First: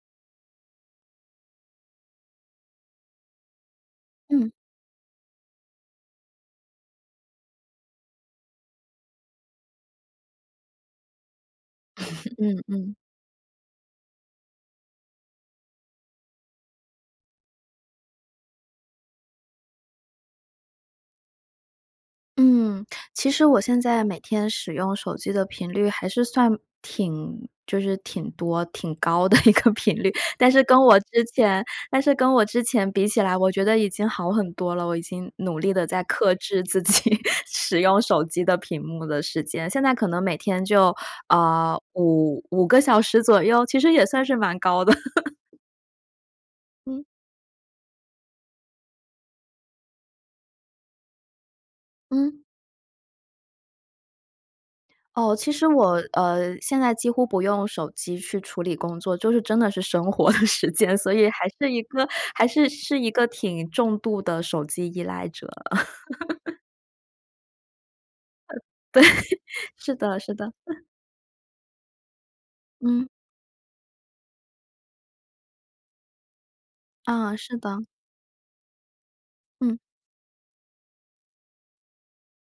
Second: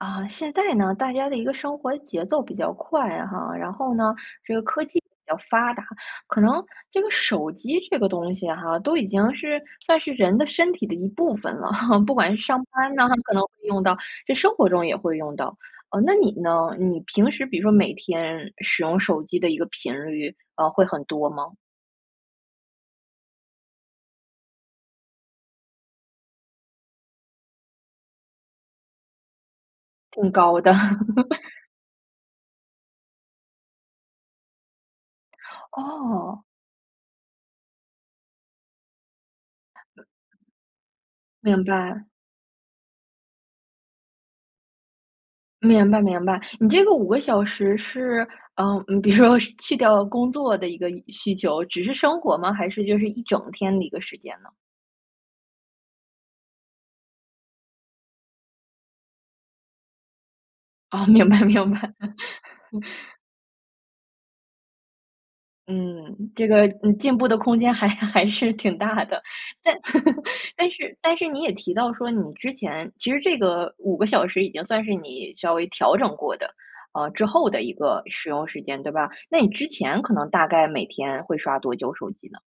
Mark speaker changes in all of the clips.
Speaker 1: 啊，现在呢，大家的一个生活节奏比较快哈，然后呢，
Speaker 2: 嗯。
Speaker 1: 这个科技比较发达，可能这个手机这个东西哈，都已经是算是人的身体的一部分了。不管 是
Speaker 2: 嗯
Speaker 1: 上班
Speaker 2: 嗯。
Speaker 1: 呢，可能会用到，这生活中也会用到。呃，那你呢？你平时比如说每天使用手机的一个频率，啊，会很多吗？
Speaker 2: 嗯，其实我现在每天使用手机的频率还是算挺就是挺多、挺高的一个频率。
Speaker 1: 更
Speaker 2: 但
Speaker 1: 高
Speaker 2: 是
Speaker 1: 的。
Speaker 2: 跟 我之前但是跟我之前比起来，我觉得已经好很多了。我已经努力地在克
Speaker 1: 哦。
Speaker 2: 制自己使用手机的屏幕的时间，现在可能每天就，
Speaker 1: 明
Speaker 2: 啊，
Speaker 1: 白。
Speaker 2: 55个小时左右，其实也算是蛮高的。
Speaker 1: 明白明白。你这个
Speaker 2: 嗯。
Speaker 1: 5个小时是，呃比如说去掉工作的一个需求，只是生活
Speaker 2: 嗯。
Speaker 1: 吗？还是就是一整天的一个时间呢？
Speaker 2: 哦，其实我，呃，现在几乎不用手机去处理工作，就是真的是生活的时间，
Speaker 1: 哦，
Speaker 2: 所以
Speaker 1: 明白
Speaker 2: 还是
Speaker 1: 明
Speaker 2: 一
Speaker 1: 白。
Speaker 2: 个还是是一 个挺重度的手机依赖者。
Speaker 1: 嗯。这 个嗯，进步的空间还还是
Speaker 2: 呃，对，
Speaker 1: 挺大的。但
Speaker 2: 是的是的。
Speaker 1: 但 是但是你也提到说，你之前
Speaker 2: 嗯。
Speaker 1: 其实这个5个小时已经算是你稍微调整过的，呃之
Speaker 2: 啊，
Speaker 1: 后
Speaker 2: 是
Speaker 1: 的一
Speaker 2: 的。
Speaker 1: 个使用时间，对吧？那你之
Speaker 2: 嗯。
Speaker 1: 前可能大概每天会刷多久手机呢？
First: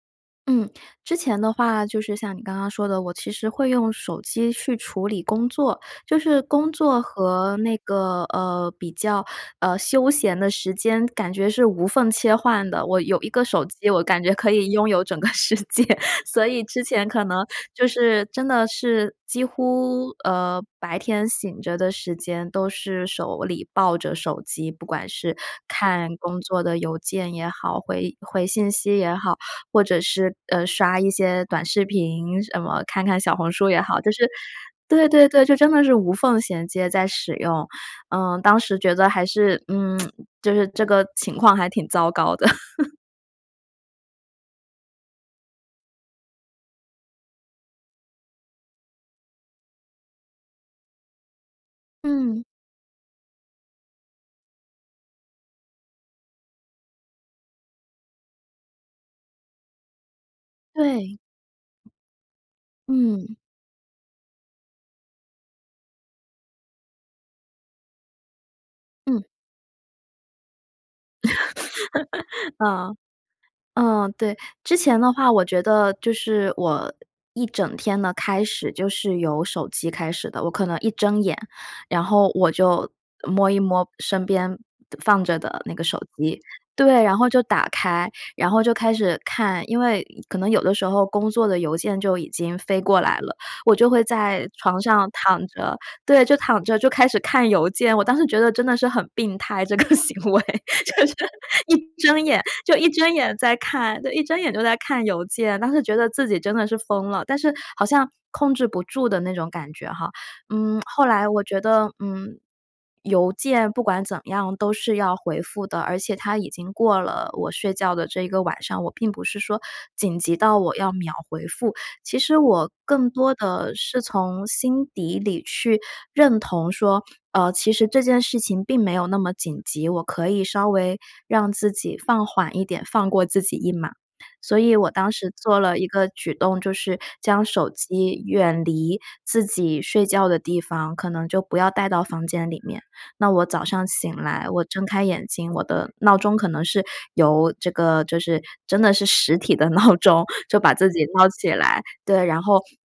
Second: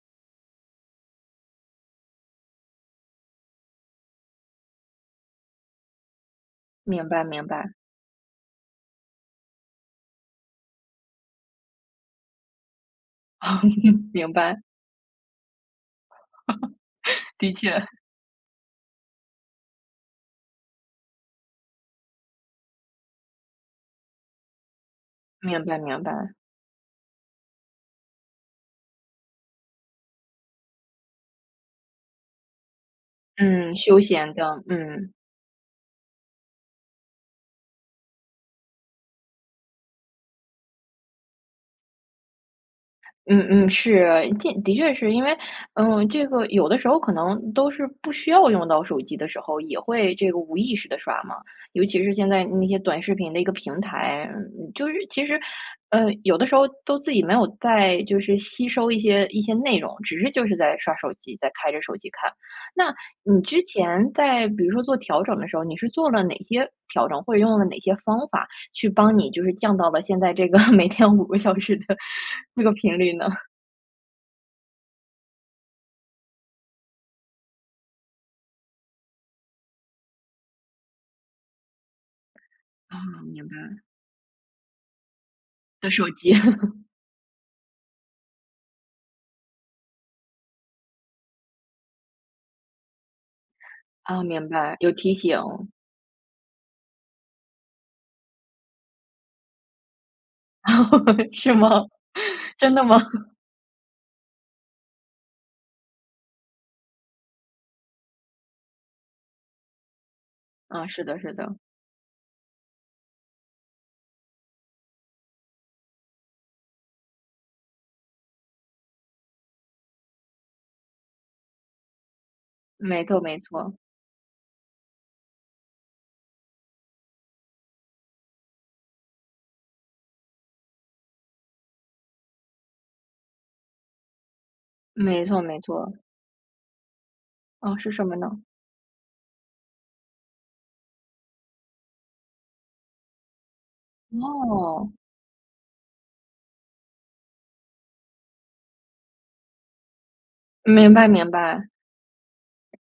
Speaker 2: 嗯。之前的话，就是像你刚刚说的，我其实会用手机去处理工作，就是工作
Speaker 1: 明白明
Speaker 2: 和
Speaker 1: 白。
Speaker 2: 那个，呃，比较呃休闲的时间感觉是无缝切换的。我有1个手 机，我感觉
Speaker 1: 明
Speaker 2: 可
Speaker 1: 白。
Speaker 2: 以拥有整个世界。所以之前可 能
Speaker 1: 的确。
Speaker 2: 就是真的是几乎，呃，白天醒着的时间都是手里抱着手机。不管是
Speaker 1: 明白明
Speaker 2: 看
Speaker 1: 白。
Speaker 2: 工作的邮件也好，回回信息也好，或者是，呃，刷一些短视频什么，看看小红书
Speaker 1: 嗯，
Speaker 2: 也
Speaker 1: 休
Speaker 2: 好，就是
Speaker 1: 闲的，
Speaker 2: 对
Speaker 1: 嗯。
Speaker 2: 对对，就真的是无缝衔接在使用，嗯。当时觉得还是，嗯，就是这个情况还挺糟糕的。
Speaker 1: 嗯嗯，是。的的确是，因为，呃，这个有的时候可能都是不需要用到手机的时候，也会这个无意识地刷嘛。尤其是现
Speaker 2: 嗯。
Speaker 1: 在那些短视频的一个平台，嗯，就是其实，呃，有的时候都自己没有在就是吸收一些一些内容，只是就是在刷手
Speaker 2: 对。
Speaker 1: 机，在开着手机看。那
Speaker 2: 嗯。
Speaker 1: 你之前在比如说做调整的时候，你是做了哪些调整？或者用了哪些方法去帮
Speaker 2: 嗯。
Speaker 1: 你就是降到了现在这个 每天5个小时的 这个
Speaker 2: 嗯，
Speaker 1: 频率呢？
Speaker 2: 嗯，对。之前的话，我觉得就是我一整天的开始就是由手机开始的。我可能一睁眼，然后我就
Speaker 1: 啊，明
Speaker 2: 摸一
Speaker 1: 白。
Speaker 2: 摸身边放着的那个
Speaker 1: 的
Speaker 2: 手
Speaker 1: 手机。
Speaker 2: 机，对，然后就打开，然后就开始看因为可能有的时候工作的邮件就已经飞过来了，我就会
Speaker 1: 啊，明
Speaker 2: 在
Speaker 1: 白，
Speaker 2: 床
Speaker 1: 有
Speaker 2: 上
Speaker 1: 提
Speaker 2: 躺
Speaker 1: 醒。
Speaker 2: 着对，就躺着就开始看邮件。我当时觉得真的是很病态这个行为，就是
Speaker 1: 是吗？
Speaker 2: 一睁眼
Speaker 1: 真
Speaker 2: 就
Speaker 1: 的
Speaker 2: 一
Speaker 1: 吗？
Speaker 2: 睁眼在看就一睁眼就在看邮件。当时觉得自己真的是疯了，但是好像控制不住的那种感觉哈。嗯，
Speaker 1: 啊，是
Speaker 2: 后
Speaker 1: 的
Speaker 2: 来
Speaker 1: 是
Speaker 2: 我
Speaker 1: 的。
Speaker 2: 觉得，嗯，邮件不管怎样都是要回复的，而且它已经过了我睡觉的这一个晚上，我并不是说紧急到我要秒回复。其实我
Speaker 1: 没
Speaker 2: 更
Speaker 1: 错
Speaker 2: 多
Speaker 1: 没
Speaker 2: 的
Speaker 1: 错。
Speaker 2: 是从心底里去认同说，呃，其实这件事情并没有那么紧急，我可以稍微让自己放缓一点，放过自己一马。所以我当
Speaker 1: 没
Speaker 2: 时
Speaker 1: 错没
Speaker 2: 做了一
Speaker 1: 错。
Speaker 2: 个举动，就是将手
Speaker 1: 啊，是什么
Speaker 2: 机
Speaker 1: 呢？
Speaker 2: 远离自己睡觉的地方，可能就不要带到房间里面。那我早上醒来我睁
Speaker 1: 哦。
Speaker 2: 开眼睛，我的闹钟可能是由这个就是真的是实体的闹钟，就把自
Speaker 1: 明
Speaker 2: 己
Speaker 1: 白
Speaker 2: 闹
Speaker 1: 明
Speaker 2: 起
Speaker 1: 白。
Speaker 2: 来。对，然后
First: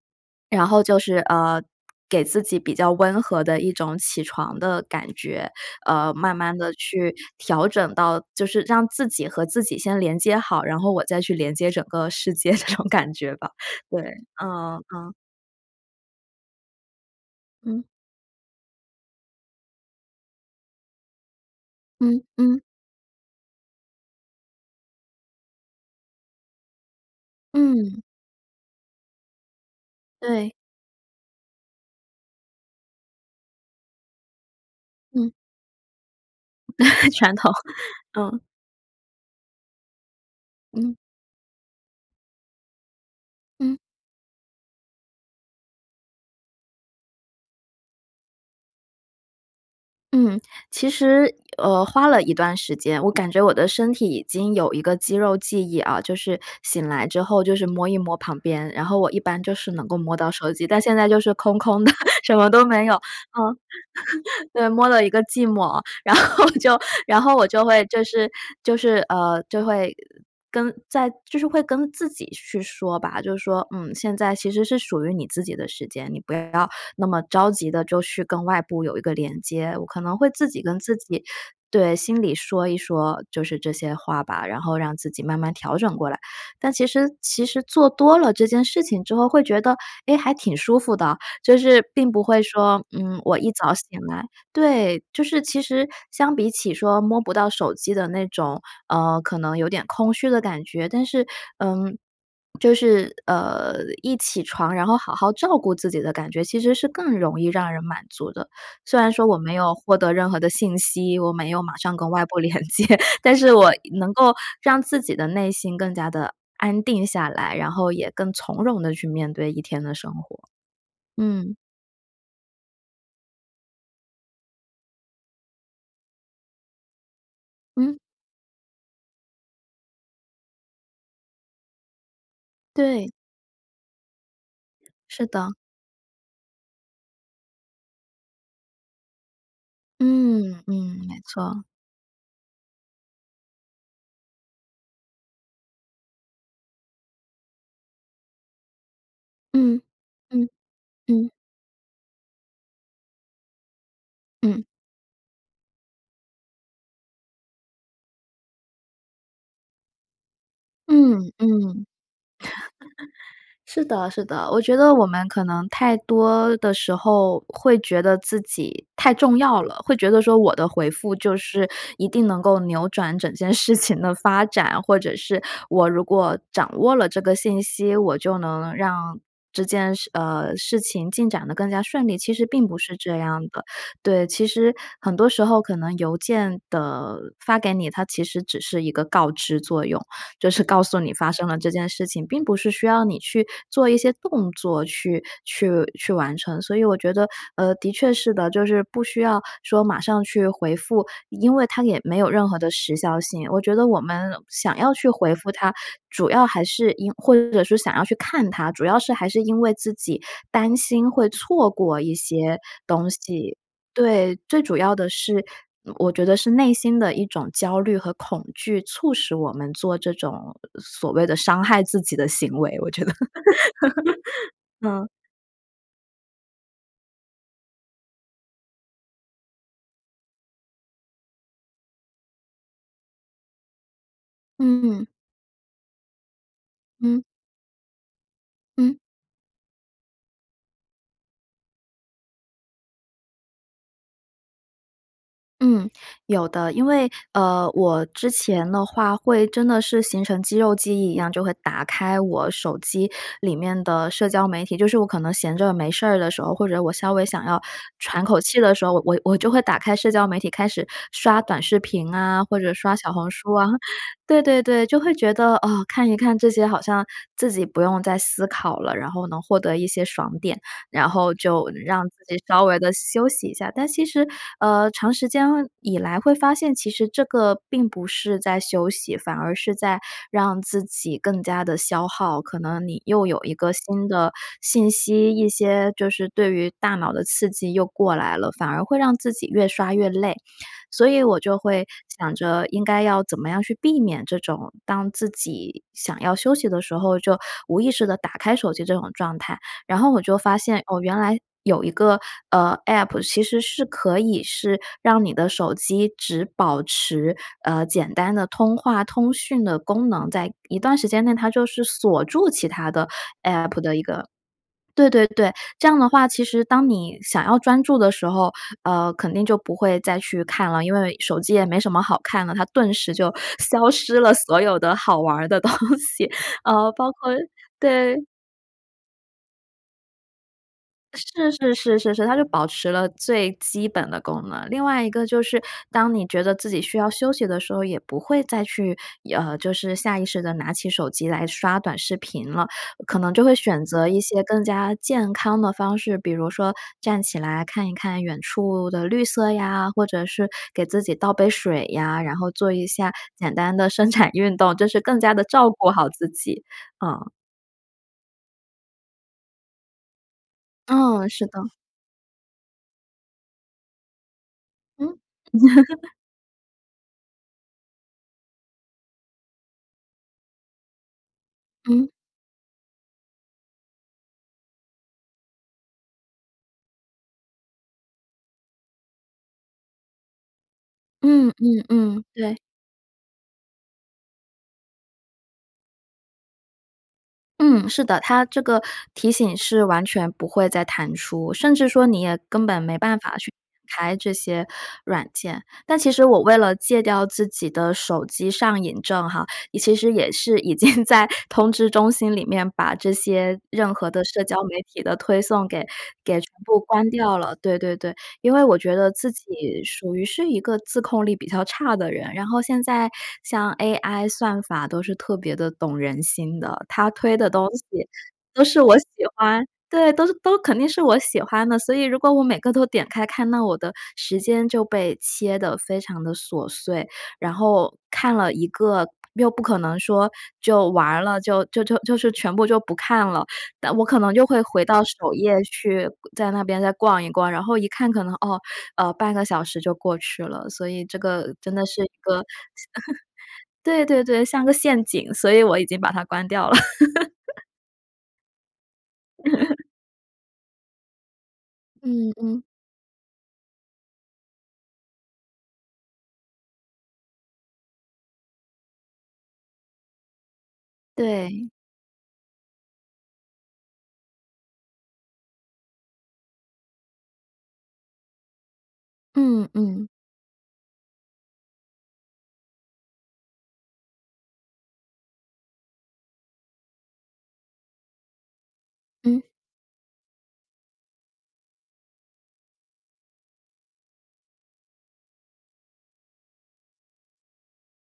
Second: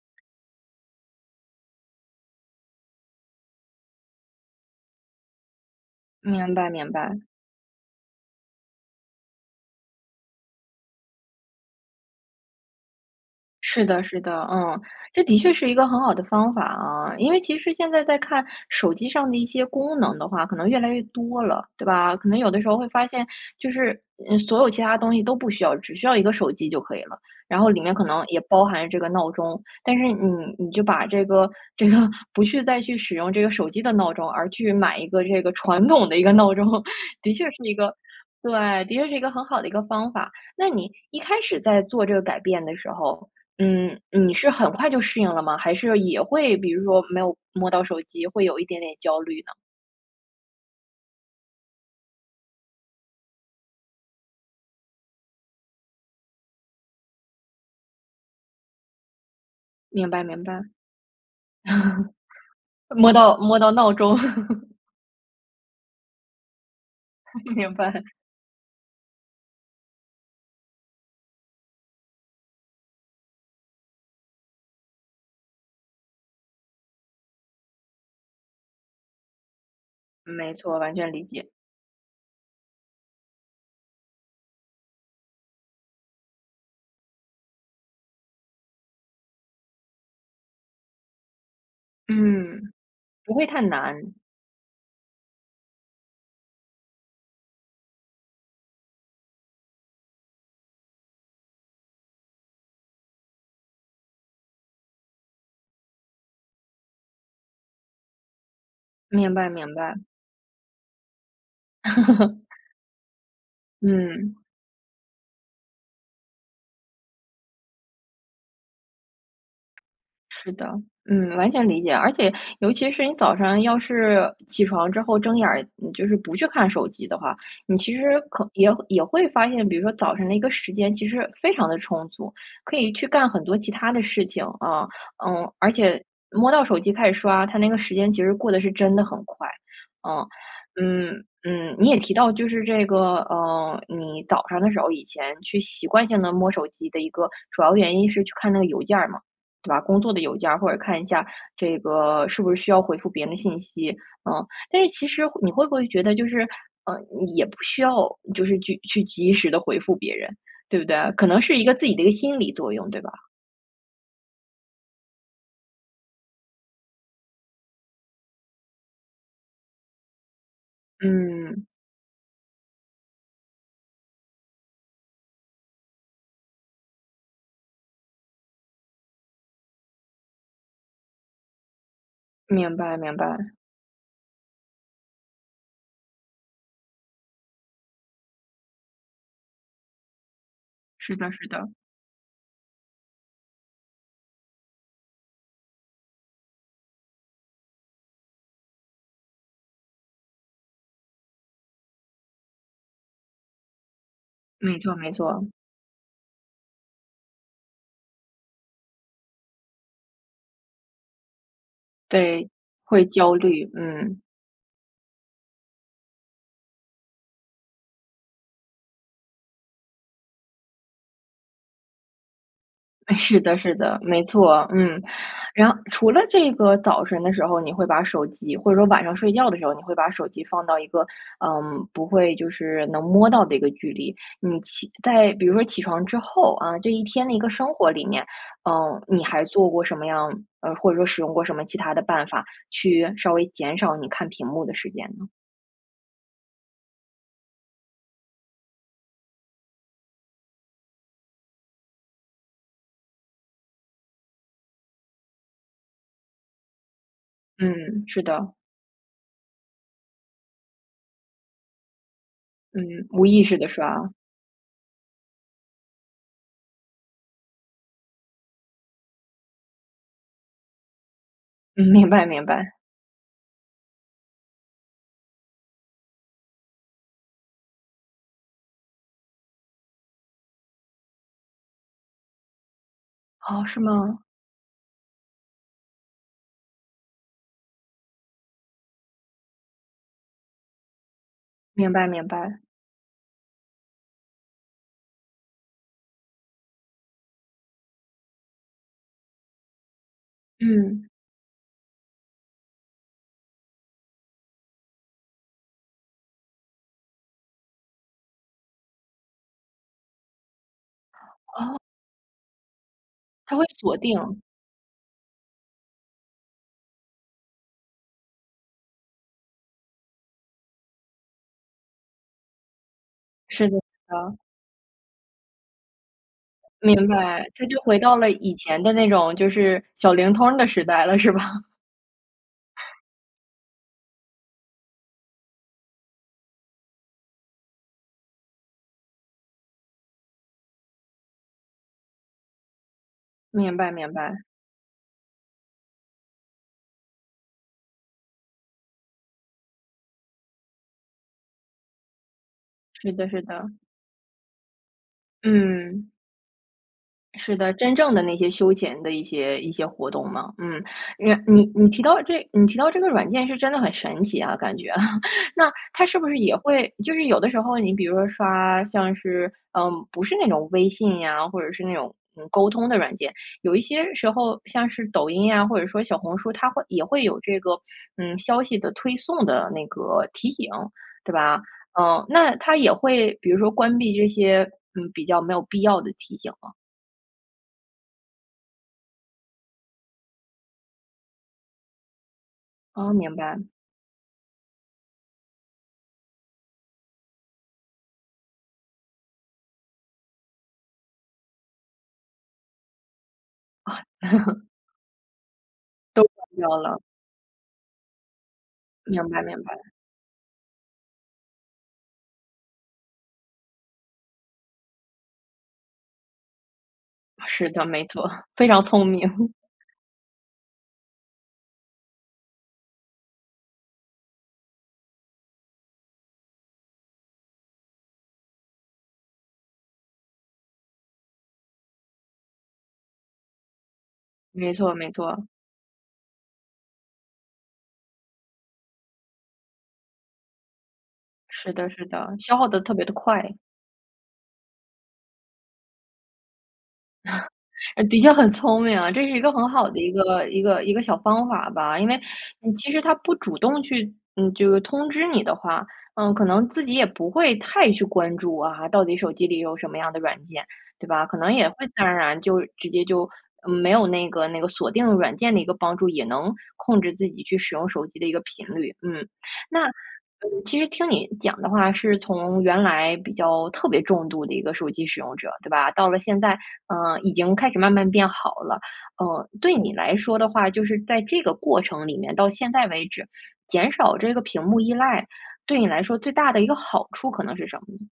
Speaker 2: 然后就是，呃，给自己比较温和的一种起床的感觉，呃，慢
Speaker 1: 明
Speaker 2: 慢
Speaker 1: 白
Speaker 2: 地
Speaker 1: 明
Speaker 2: 去
Speaker 1: 白。
Speaker 2: 调整到就是让自己和自己先连接好，然后我再去连接整个世界这种感觉吧。
Speaker 1: 是
Speaker 2: 对，
Speaker 1: 的是的，
Speaker 2: 嗯
Speaker 1: 嗯。
Speaker 2: 嗯。
Speaker 1: 这的确是一个很好的方法啊，因为其实
Speaker 2: 嗯。
Speaker 1: 现在再看手机上的一些功能的话，可能越来越多了，对吧？
Speaker 2: 嗯，
Speaker 1: 可能有
Speaker 2: 嗯。
Speaker 1: 的时候会发现，就是，嗯所有其他东西都不需要，只需要一个手机就可以了。然后里面
Speaker 2: 嗯。
Speaker 1: 可能也包含这个闹钟，但是你
Speaker 2: 对。
Speaker 1: 你就把这个这个不去再去使用这个手机的闹钟，而去买一个
Speaker 2: 嗯。
Speaker 1: 这个传统的一个闹钟，的
Speaker 2: 传
Speaker 1: 确
Speaker 2: 统，
Speaker 1: 是一个
Speaker 2: 嗯。
Speaker 1: 对，的确是一个很好的一个方法。那你
Speaker 2: 嗯。
Speaker 1: 一开始在做这个改变的时候，
Speaker 2: 嗯。
Speaker 1: 嗯，你是很快就适应了吗？还是也会比如说没有摸到手机会有一点点焦虑呢？
Speaker 2: 嗯，其实，呃，花了一段时间，我感觉我的身体已经有一个肌肉记忆啊，就是醒来之后就是摸一摸旁边，然后我一般就是能够
Speaker 1: 明
Speaker 2: 摸
Speaker 1: 白
Speaker 2: 到
Speaker 1: 明
Speaker 2: 手
Speaker 1: 白。
Speaker 2: 机。但现在就是空空的，什么都没有，
Speaker 1: 摸到，
Speaker 2: 嗯。
Speaker 1: 摸到闹钟。
Speaker 2: 对，摸了一个寂寞，然后就然后我就
Speaker 1: 明
Speaker 2: 会就
Speaker 1: 白。
Speaker 2: 是就是，呃，就会跟在就是会跟自己去说吧，就是说：“嗯，现在其实是属于你自己的时间，你不要那么着急地就去跟外部有一个连接”。我可能会自
Speaker 1: 没
Speaker 2: 己
Speaker 1: 错，
Speaker 2: 跟
Speaker 1: 完
Speaker 2: 自
Speaker 1: 全
Speaker 2: 己
Speaker 1: 理解。
Speaker 2: 对，心里说一说就是这些话吧，然后让自己慢慢调整过来。但其实其实做多了这件事情之后会觉得，哎，还挺舒服的，就是并不会
Speaker 1: 嗯，
Speaker 2: 说，嗯，
Speaker 1: 不
Speaker 2: 我
Speaker 1: 会
Speaker 2: 一
Speaker 1: 太
Speaker 2: 早醒
Speaker 1: 难。
Speaker 2: 来对，就是其实相比起说摸不到手机的那种，呃，可能有点空虚的感觉。但是，嗯，就是，呃，一起床然后好好照顾自己的感觉，其实是更容易让人满足的。虽然说
Speaker 1: 明
Speaker 2: 我
Speaker 1: 白
Speaker 2: 没有
Speaker 1: 明
Speaker 2: 获
Speaker 1: 白。
Speaker 2: 得任何的信息，我没有马上跟外部连 接，但是我能够
Speaker 1: 嗯。
Speaker 2: 让自己的内心更加地安定下来，然后也更从容地去面对1天的生活。
Speaker 1: 是的，嗯，完
Speaker 2: 嗯。
Speaker 1: 全理解。而且尤其是你早上要是起床之后睁眼儿，你就是不去看手机的话，你其
Speaker 2: 嗯。
Speaker 1: 实可也也会发现，比如说早上那个时间其实非常地充足，可以去
Speaker 2: 对。
Speaker 1: 干很多其它的事情，啊。
Speaker 2: 是
Speaker 1: 嗯，
Speaker 2: 的。
Speaker 1: 而且摸到手机开始刷，它那个时间其实过得是真的很快，嗯。
Speaker 2: 嗯，嗯，
Speaker 1: 嗯
Speaker 2: 没错。
Speaker 1: 嗯，你也提到就是这个，呃，你早上的时候以前去习惯性地摸手机的一个主要原因是去看那个邮件儿嘛，对吧？
Speaker 2: 嗯，
Speaker 1: 工作的邮
Speaker 2: 嗯，
Speaker 1: 件儿或者看一下
Speaker 2: 嗯。
Speaker 1: 这个，是不是需要回复别人的信息？嗯。
Speaker 2: 嗯。
Speaker 1: 但是其实你会不会觉得就是，呃，也不需要就是去去及时地回复别人，对不对？
Speaker 2: 嗯，
Speaker 1: 可能
Speaker 2: 嗯。
Speaker 1: 是一个 自己的一个心理作用，对吧？
Speaker 2: 是的是的，我觉得我们可能太多的时候会觉得自己太重要了，会觉得说我的回复就
Speaker 1: 嗯。
Speaker 2: 是一定能够扭转整件事情的发展，或者是我如果掌握了这个信息，我就能让这件事呃，事情进展得更加顺利，其实并
Speaker 1: 明
Speaker 2: 不是
Speaker 1: 白
Speaker 2: 这
Speaker 1: 明
Speaker 2: 样
Speaker 1: 白。
Speaker 2: 的。对，其实很多时候可能邮件的发给你，它其实只是一个告知作用，就是告诉你
Speaker 1: 是
Speaker 2: 发
Speaker 1: 的
Speaker 2: 生
Speaker 1: 是
Speaker 2: 了
Speaker 1: 的。
Speaker 2: 这件事情，并不是需要你去做一些动作去去去完成。所以我觉得，呃，的确是的，就是不需要说马上去回复，因为它也没有任何的时效性，我觉得我们想
Speaker 1: 没
Speaker 2: 要
Speaker 1: 错
Speaker 2: 去
Speaker 1: 没
Speaker 2: 回
Speaker 1: 错。
Speaker 2: 复它，主要还是因或者说想要去看它，主要是还是因为自己担心会错过一
Speaker 1: 对，
Speaker 2: 些
Speaker 1: 会
Speaker 2: 东
Speaker 1: 焦
Speaker 2: 西。
Speaker 1: 虑，嗯。
Speaker 2: 对，最主要的是我觉得是内心的一种焦虑和恐惧促使我们做这种所谓的伤害自己的行为，我觉得
Speaker 1: 哎，是的是的，没错，嗯。
Speaker 2: 嗯。
Speaker 1: 然除了这个早晨的时候，你会把手机或者说晚上睡觉的时候，你会把手机放到一个，嗯，不会就是能摸到的一个距离。你起
Speaker 2: 嗯。
Speaker 1: 在比如说起床之后啊，这1
Speaker 2: 嗯。
Speaker 1: 天的一个生活里面，
Speaker 2: 嗯。
Speaker 1: 嗯，你还做过什么样，呃或者说使用过什么其他的办法去稍微减少你看屏幕的时间呢？
Speaker 2: 嗯，有的。因为，呃，我之前的话会真的是形成肌肉记忆一样，就会打开我手机里面的社交媒体，就是我可能闲着没事儿的时候，或者我稍微想要
Speaker 1: 嗯，是
Speaker 2: 喘口
Speaker 1: 的。
Speaker 2: 气的时候，我我就会打开社交媒体开始刷短视频啊，或者刷
Speaker 1: 嗯，
Speaker 2: 小
Speaker 1: 无
Speaker 2: 红
Speaker 1: 意
Speaker 2: 书
Speaker 1: 识
Speaker 2: 啊。
Speaker 1: 地刷。
Speaker 2: 对对对，就会觉得，啊，看一看这些好像自己不用再思考了，然后能获得一些爽点，然后就
Speaker 1: 嗯，
Speaker 2: 让
Speaker 1: 明
Speaker 2: 自
Speaker 1: 白
Speaker 2: 己
Speaker 1: 明
Speaker 2: 稍
Speaker 1: 白。
Speaker 2: 微地休息一下。但其实，呃，长时间以来会发现其实这个并不是在休息，反而是在让自己更加地消耗，可能你又有一
Speaker 1: 哦，
Speaker 2: 个
Speaker 1: 是
Speaker 2: 新
Speaker 1: 吗？
Speaker 2: 的信息，一些就是对于大脑的刺激又过来了，反而会让自己越刷越累。所以我就会
Speaker 1: 明白明
Speaker 2: 想
Speaker 1: 白。
Speaker 2: 着应该要怎么样去避免这种当自己想要休息的时候，就无意识地打开手机这种状态。然后我就发现，哦，
Speaker 1: 嗯。
Speaker 2: 原来有一个，呃，App 其实是可以是让你的手机只保持，呃，简单的通话、通讯的功能，在一段时间内它就
Speaker 1: 哦？
Speaker 2: 是锁住其它的
Speaker 1: 它会
Speaker 2: App
Speaker 1: 锁
Speaker 2: 的一个
Speaker 1: 定。
Speaker 2: 对对对，这样的话，其实当你想要专注的时候，呃，肯定就不会再去看了，因为手机也没什么好看的，它顿时就
Speaker 1: 是的是
Speaker 2: 消失了
Speaker 1: 的。
Speaker 2: 所有的好玩儿的东西。呃，包
Speaker 1: 明
Speaker 2: 括，
Speaker 1: 白。这就回到
Speaker 2: 对
Speaker 1: 了以前的那种，就是小灵通儿的时代了，是吧？
Speaker 2: 是是是是是，它就保持了最基本的功能。另外一个就是当你觉得自己需要休息的时候，也不会再去，呃就是下意识地拿起手机来刷短视频了，可能就会
Speaker 1: 明
Speaker 2: 选
Speaker 1: 白
Speaker 2: 择
Speaker 1: 明
Speaker 2: 一
Speaker 1: 白。
Speaker 2: 些更加健康的方式，比如说站起来看一看远处的绿色呀，或者是给自己倒杯水呀，然后做一
Speaker 1: 是
Speaker 2: 下
Speaker 1: 的是
Speaker 2: 简
Speaker 1: 的。
Speaker 2: 单的伸展运动，这是更加地照顾好
Speaker 1: 嗯。
Speaker 2: 自己。嗯。
Speaker 1: 是的，真正的那些休闲的一些一些活动吗？嗯，
Speaker 2: 嗯，
Speaker 1: 你
Speaker 2: 是的。
Speaker 1: 你你提到这你提到这个软件是真的很神奇啊，感觉。
Speaker 2: 嗯？
Speaker 1: 那它 是不是也会就是有的时候，你比如说刷像是，嗯不是那种微信呀，或者是那
Speaker 2: 嗯？
Speaker 1: 种，嗯，沟通的软件，有一些时候像是抖音呀，或者说小红书，它会也会有这个，嗯，消息的推送的那个提醒，对
Speaker 2: 嗯
Speaker 1: 吧？
Speaker 2: 嗯嗯，
Speaker 1: 嗯，
Speaker 2: 对。
Speaker 1: 那它也会比如说关闭这些，嗯，比较没有必要的提醒吗？
Speaker 2: 嗯，是的。它这个提醒是完全不会再弹出，甚至说你也根本没
Speaker 1: 啊，
Speaker 2: 办
Speaker 1: 明
Speaker 2: 法去
Speaker 1: 白。
Speaker 2: 打开这些软件。但其实我为了戒掉自己的手机上瘾症哈，其实也是已经在通知中心里面把这些任
Speaker 1: 啊。
Speaker 2: 何的社交 媒体的推送给
Speaker 1: 都
Speaker 2: 给全
Speaker 1: 关掉
Speaker 2: 部
Speaker 1: 了。
Speaker 2: 关掉了，对对对。因为我觉得
Speaker 1: 明
Speaker 2: 自
Speaker 1: 白
Speaker 2: 己
Speaker 1: 明白。
Speaker 2: 属于是一个自控力比较差的人，然后现在像 AI 算法都是特别地懂人心的。它推的东
Speaker 1: 是的，没
Speaker 2: 西
Speaker 1: 错。
Speaker 2: 都
Speaker 1: 非
Speaker 2: 是
Speaker 1: 常
Speaker 2: 我喜
Speaker 1: 聪明。
Speaker 2: 欢对，都是都肯定是我喜欢的，所以如果我每个都点开看，那我的时间就被切得非常地琐碎。然后看了一个又不可能说就完了，就就就就是全部就不看了，但我可能就会
Speaker 1: 没
Speaker 2: 回
Speaker 1: 错
Speaker 2: 到
Speaker 1: 没
Speaker 2: 首
Speaker 1: 错。
Speaker 2: 页去，在那边再逛一逛，然后一看可能哦，呃，0.5个小时就过去了。所以这个真
Speaker 1: 是
Speaker 2: 的
Speaker 1: 的
Speaker 2: 是
Speaker 1: 是
Speaker 2: 一
Speaker 1: 的，
Speaker 2: 个，
Speaker 1: 消耗得特别地快。
Speaker 2: 对对对，像个陷阱，所以我已经把它关掉了。
Speaker 1: 的确很聪明啊，这是一个很 好的一个一个一个小方法吧。因为
Speaker 2: 嗯嗯。
Speaker 1: 其实它不主动去嗯，这个通知你的话，嗯，可能自己也不会太去关注啊，到底手机里有什么样的软件，对吧？可能也
Speaker 2: 对。
Speaker 1: 会自然而然就直接就，嗯，没有那个那个锁定软件的一个帮助，也能控制自己去使用手机的一个频率，嗯。
Speaker 2: 嗯，
Speaker 1: 那，
Speaker 2: 嗯。
Speaker 1: 嗯，其实听你讲的话是从原来比较特别重度的一个手机使用者，对吧？到了现在，呃，已经开始慢慢变好了，
Speaker 2: 嗯？
Speaker 1: 呃，对你来说的话，就是在这个过程里面，到现在为止，减少这个屏幕依赖，对你来说最大的1个好处可能是什么呢？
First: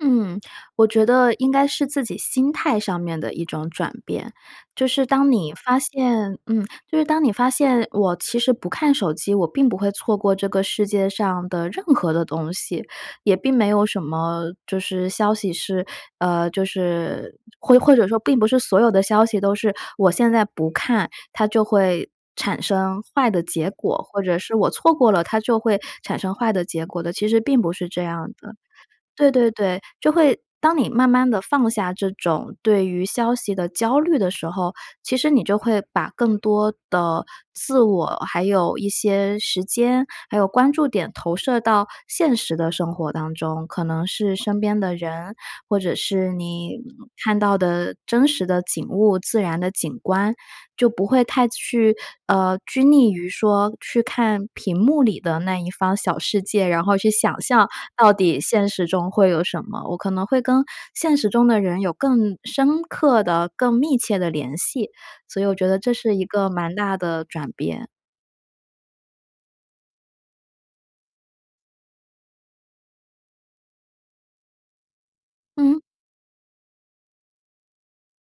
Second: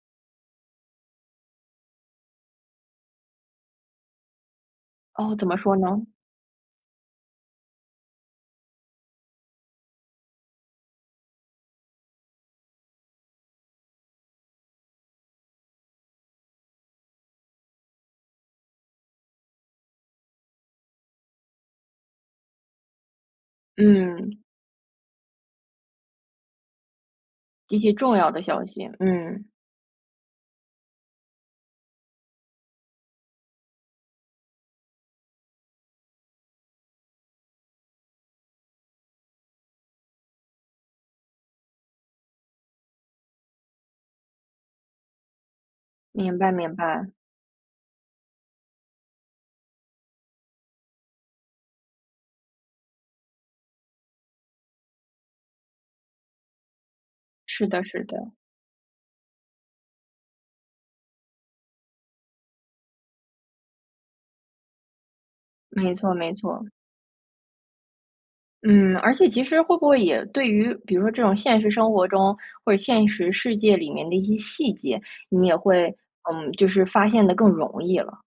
Speaker 2: 嗯。我觉得应该是自己心态上面的一种转变，就是当
Speaker 1: 哦，怎
Speaker 2: 你
Speaker 1: 么说
Speaker 2: 发
Speaker 1: 呢？
Speaker 2: 现嗯，就是当你发现我其实不看手机，我并不会错过这个世界上的任何的东西，也并没有什么就是消息是，呃，就是或或者说并不是所有的消息都是我现在不看，它就会产生坏的结果，或者
Speaker 1: 嗯。
Speaker 2: 是我错过了，它就会产生坏的结果的，其实并不
Speaker 1: 极
Speaker 2: 是
Speaker 1: 其
Speaker 2: 这
Speaker 1: 重
Speaker 2: 样
Speaker 1: 要的
Speaker 2: 的。
Speaker 1: 消息，
Speaker 2: 对
Speaker 1: 嗯。
Speaker 2: 对对，就会当你慢慢地放下这种对于消息的焦虑的时候，其实你就会把更多的自我，还有一些时间，还有关注点投射到现实的生活当中。可能是身边的人，或者是
Speaker 1: 明白明
Speaker 2: 你
Speaker 1: 白。
Speaker 2: 看到的真实的景物，自然的景观，就不会太去，呃，拘泥于说去看屏幕里的那一方小世界，然后去想
Speaker 1: 是
Speaker 2: 象
Speaker 1: 的是
Speaker 2: 到
Speaker 1: 的。
Speaker 2: 底现实中会有什么，我可能会跟现实中的人有更深刻的、更密切的联系。所以我觉得这
Speaker 1: 没错
Speaker 2: 是一
Speaker 1: 没
Speaker 2: 个
Speaker 1: 错。
Speaker 2: 蛮大的转变。
Speaker 1: 嗯，而且其实会不会也对于比如说这种现实生活中，或者现实世界里面的一些细节，你也
Speaker 2: 嗯？
Speaker 1: 会，嗯，就是发现得更容易了？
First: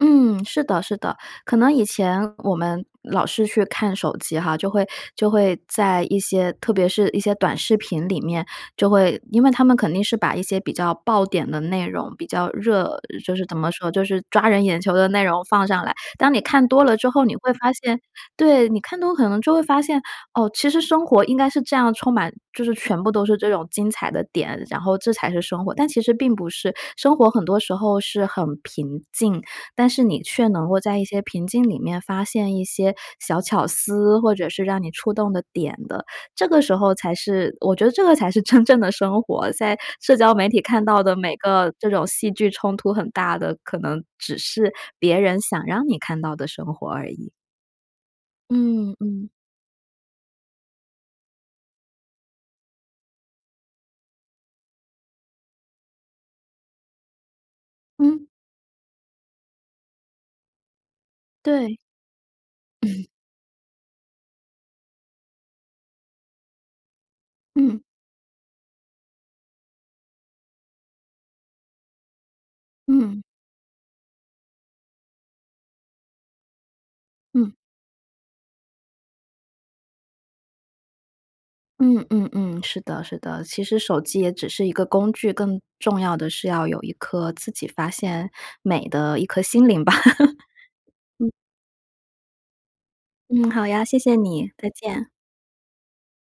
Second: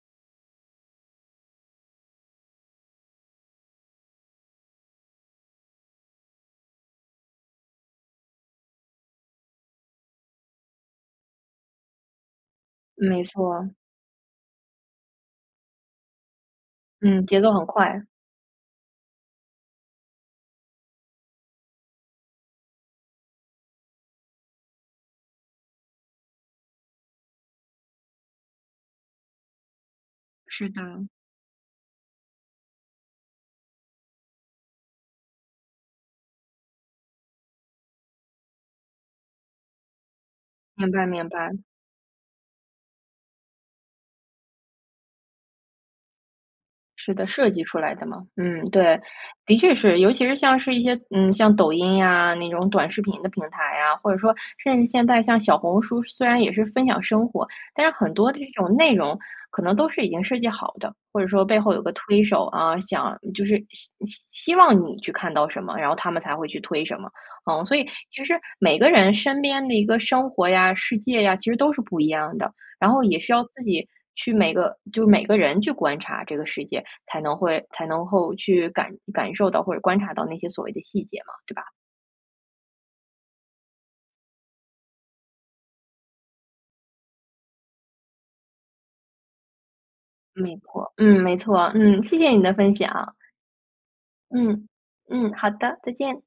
Speaker 2: 嗯，是的是的。可能以前我们老是去看手机哈，就会就会在一些特别是一些短视频里面，就会因为它们肯定是把一些比较爆点的内容，比较热
Speaker 1: 没
Speaker 2: 就是怎
Speaker 1: 错。
Speaker 2: 么说，就是抓人眼球的内容放上来。当你看多了之后，
Speaker 1: 嗯，
Speaker 2: 你
Speaker 1: 节
Speaker 2: 会
Speaker 1: 奏很
Speaker 2: 发现
Speaker 1: 快。
Speaker 2: 对，你看多了可能就会发现，哦，其实生活应该是这样充满就是全部都是这种精彩的点，然后这才是生活，但其实并不是。生活很多时候是很平静，但是你却能
Speaker 1: 是
Speaker 2: 够在一
Speaker 1: 的。
Speaker 2: 些平静里面发现一些小巧思，或者是让你触动的点的，这个时候才是我觉得这个才是真正的生活，在社交媒体看
Speaker 1: 明
Speaker 2: 到
Speaker 1: 白
Speaker 2: 的
Speaker 1: 明
Speaker 2: 每
Speaker 1: 白。
Speaker 2: 个这种戏剧冲突很大的，可能只是别人想让你看到的生活而
Speaker 1: 是的，
Speaker 2: 已。
Speaker 1: 设计出来的嘛，嗯，
Speaker 2: 嗯，
Speaker 1: 对，
Speaker 2: 嗯。
Speaker 1: 的确是。尤其是像是一些嗯，像抖音呀，那种短视频的平台呀，或者说甚至现在像小红书虽然也是分享生活，但是很
Speaker 2: 嗯。
Speaker 1: 多的这种内容可能都是已经设计好的，或者说背后
Speaker 2: 对。
Speaker 1: 有个推手啊，
Speaker 2: 嗯。
Speaker 1: 想就是希希希望你去看到什么，然后它们才会去推什么，嗯。所
Speaker 2: 嗯。
Speaker 1: 以其实每个人身边的一个生活呀、世界呀，其实都是不一样的，然后也
Speaker 2: 嗯。
Speaker 1: 需要自己去每个就每个人去观察这个世界，才能
Speaker 2: 嗯。
Speaker 1: 会才能够去感感受到或者观察到那些所谓的细节嘛，对吧？
Speaker 2: 嗯嗯嗯，是的是的，其实手机也只是一个工具，更重要的是要有一颗自己发现美的一颗心灵吧，
Speaker 1: 没错，嗯，
Speaker 2: 嗯。
Speaker 1: 没错。嗯，谢谢你的分享。
Speaker 2: 嗯，好呀，谢谢你。
Speaker 1: 嗯，
Speaker 2: 再见。
Speaker 1: 嗯，好的。再见。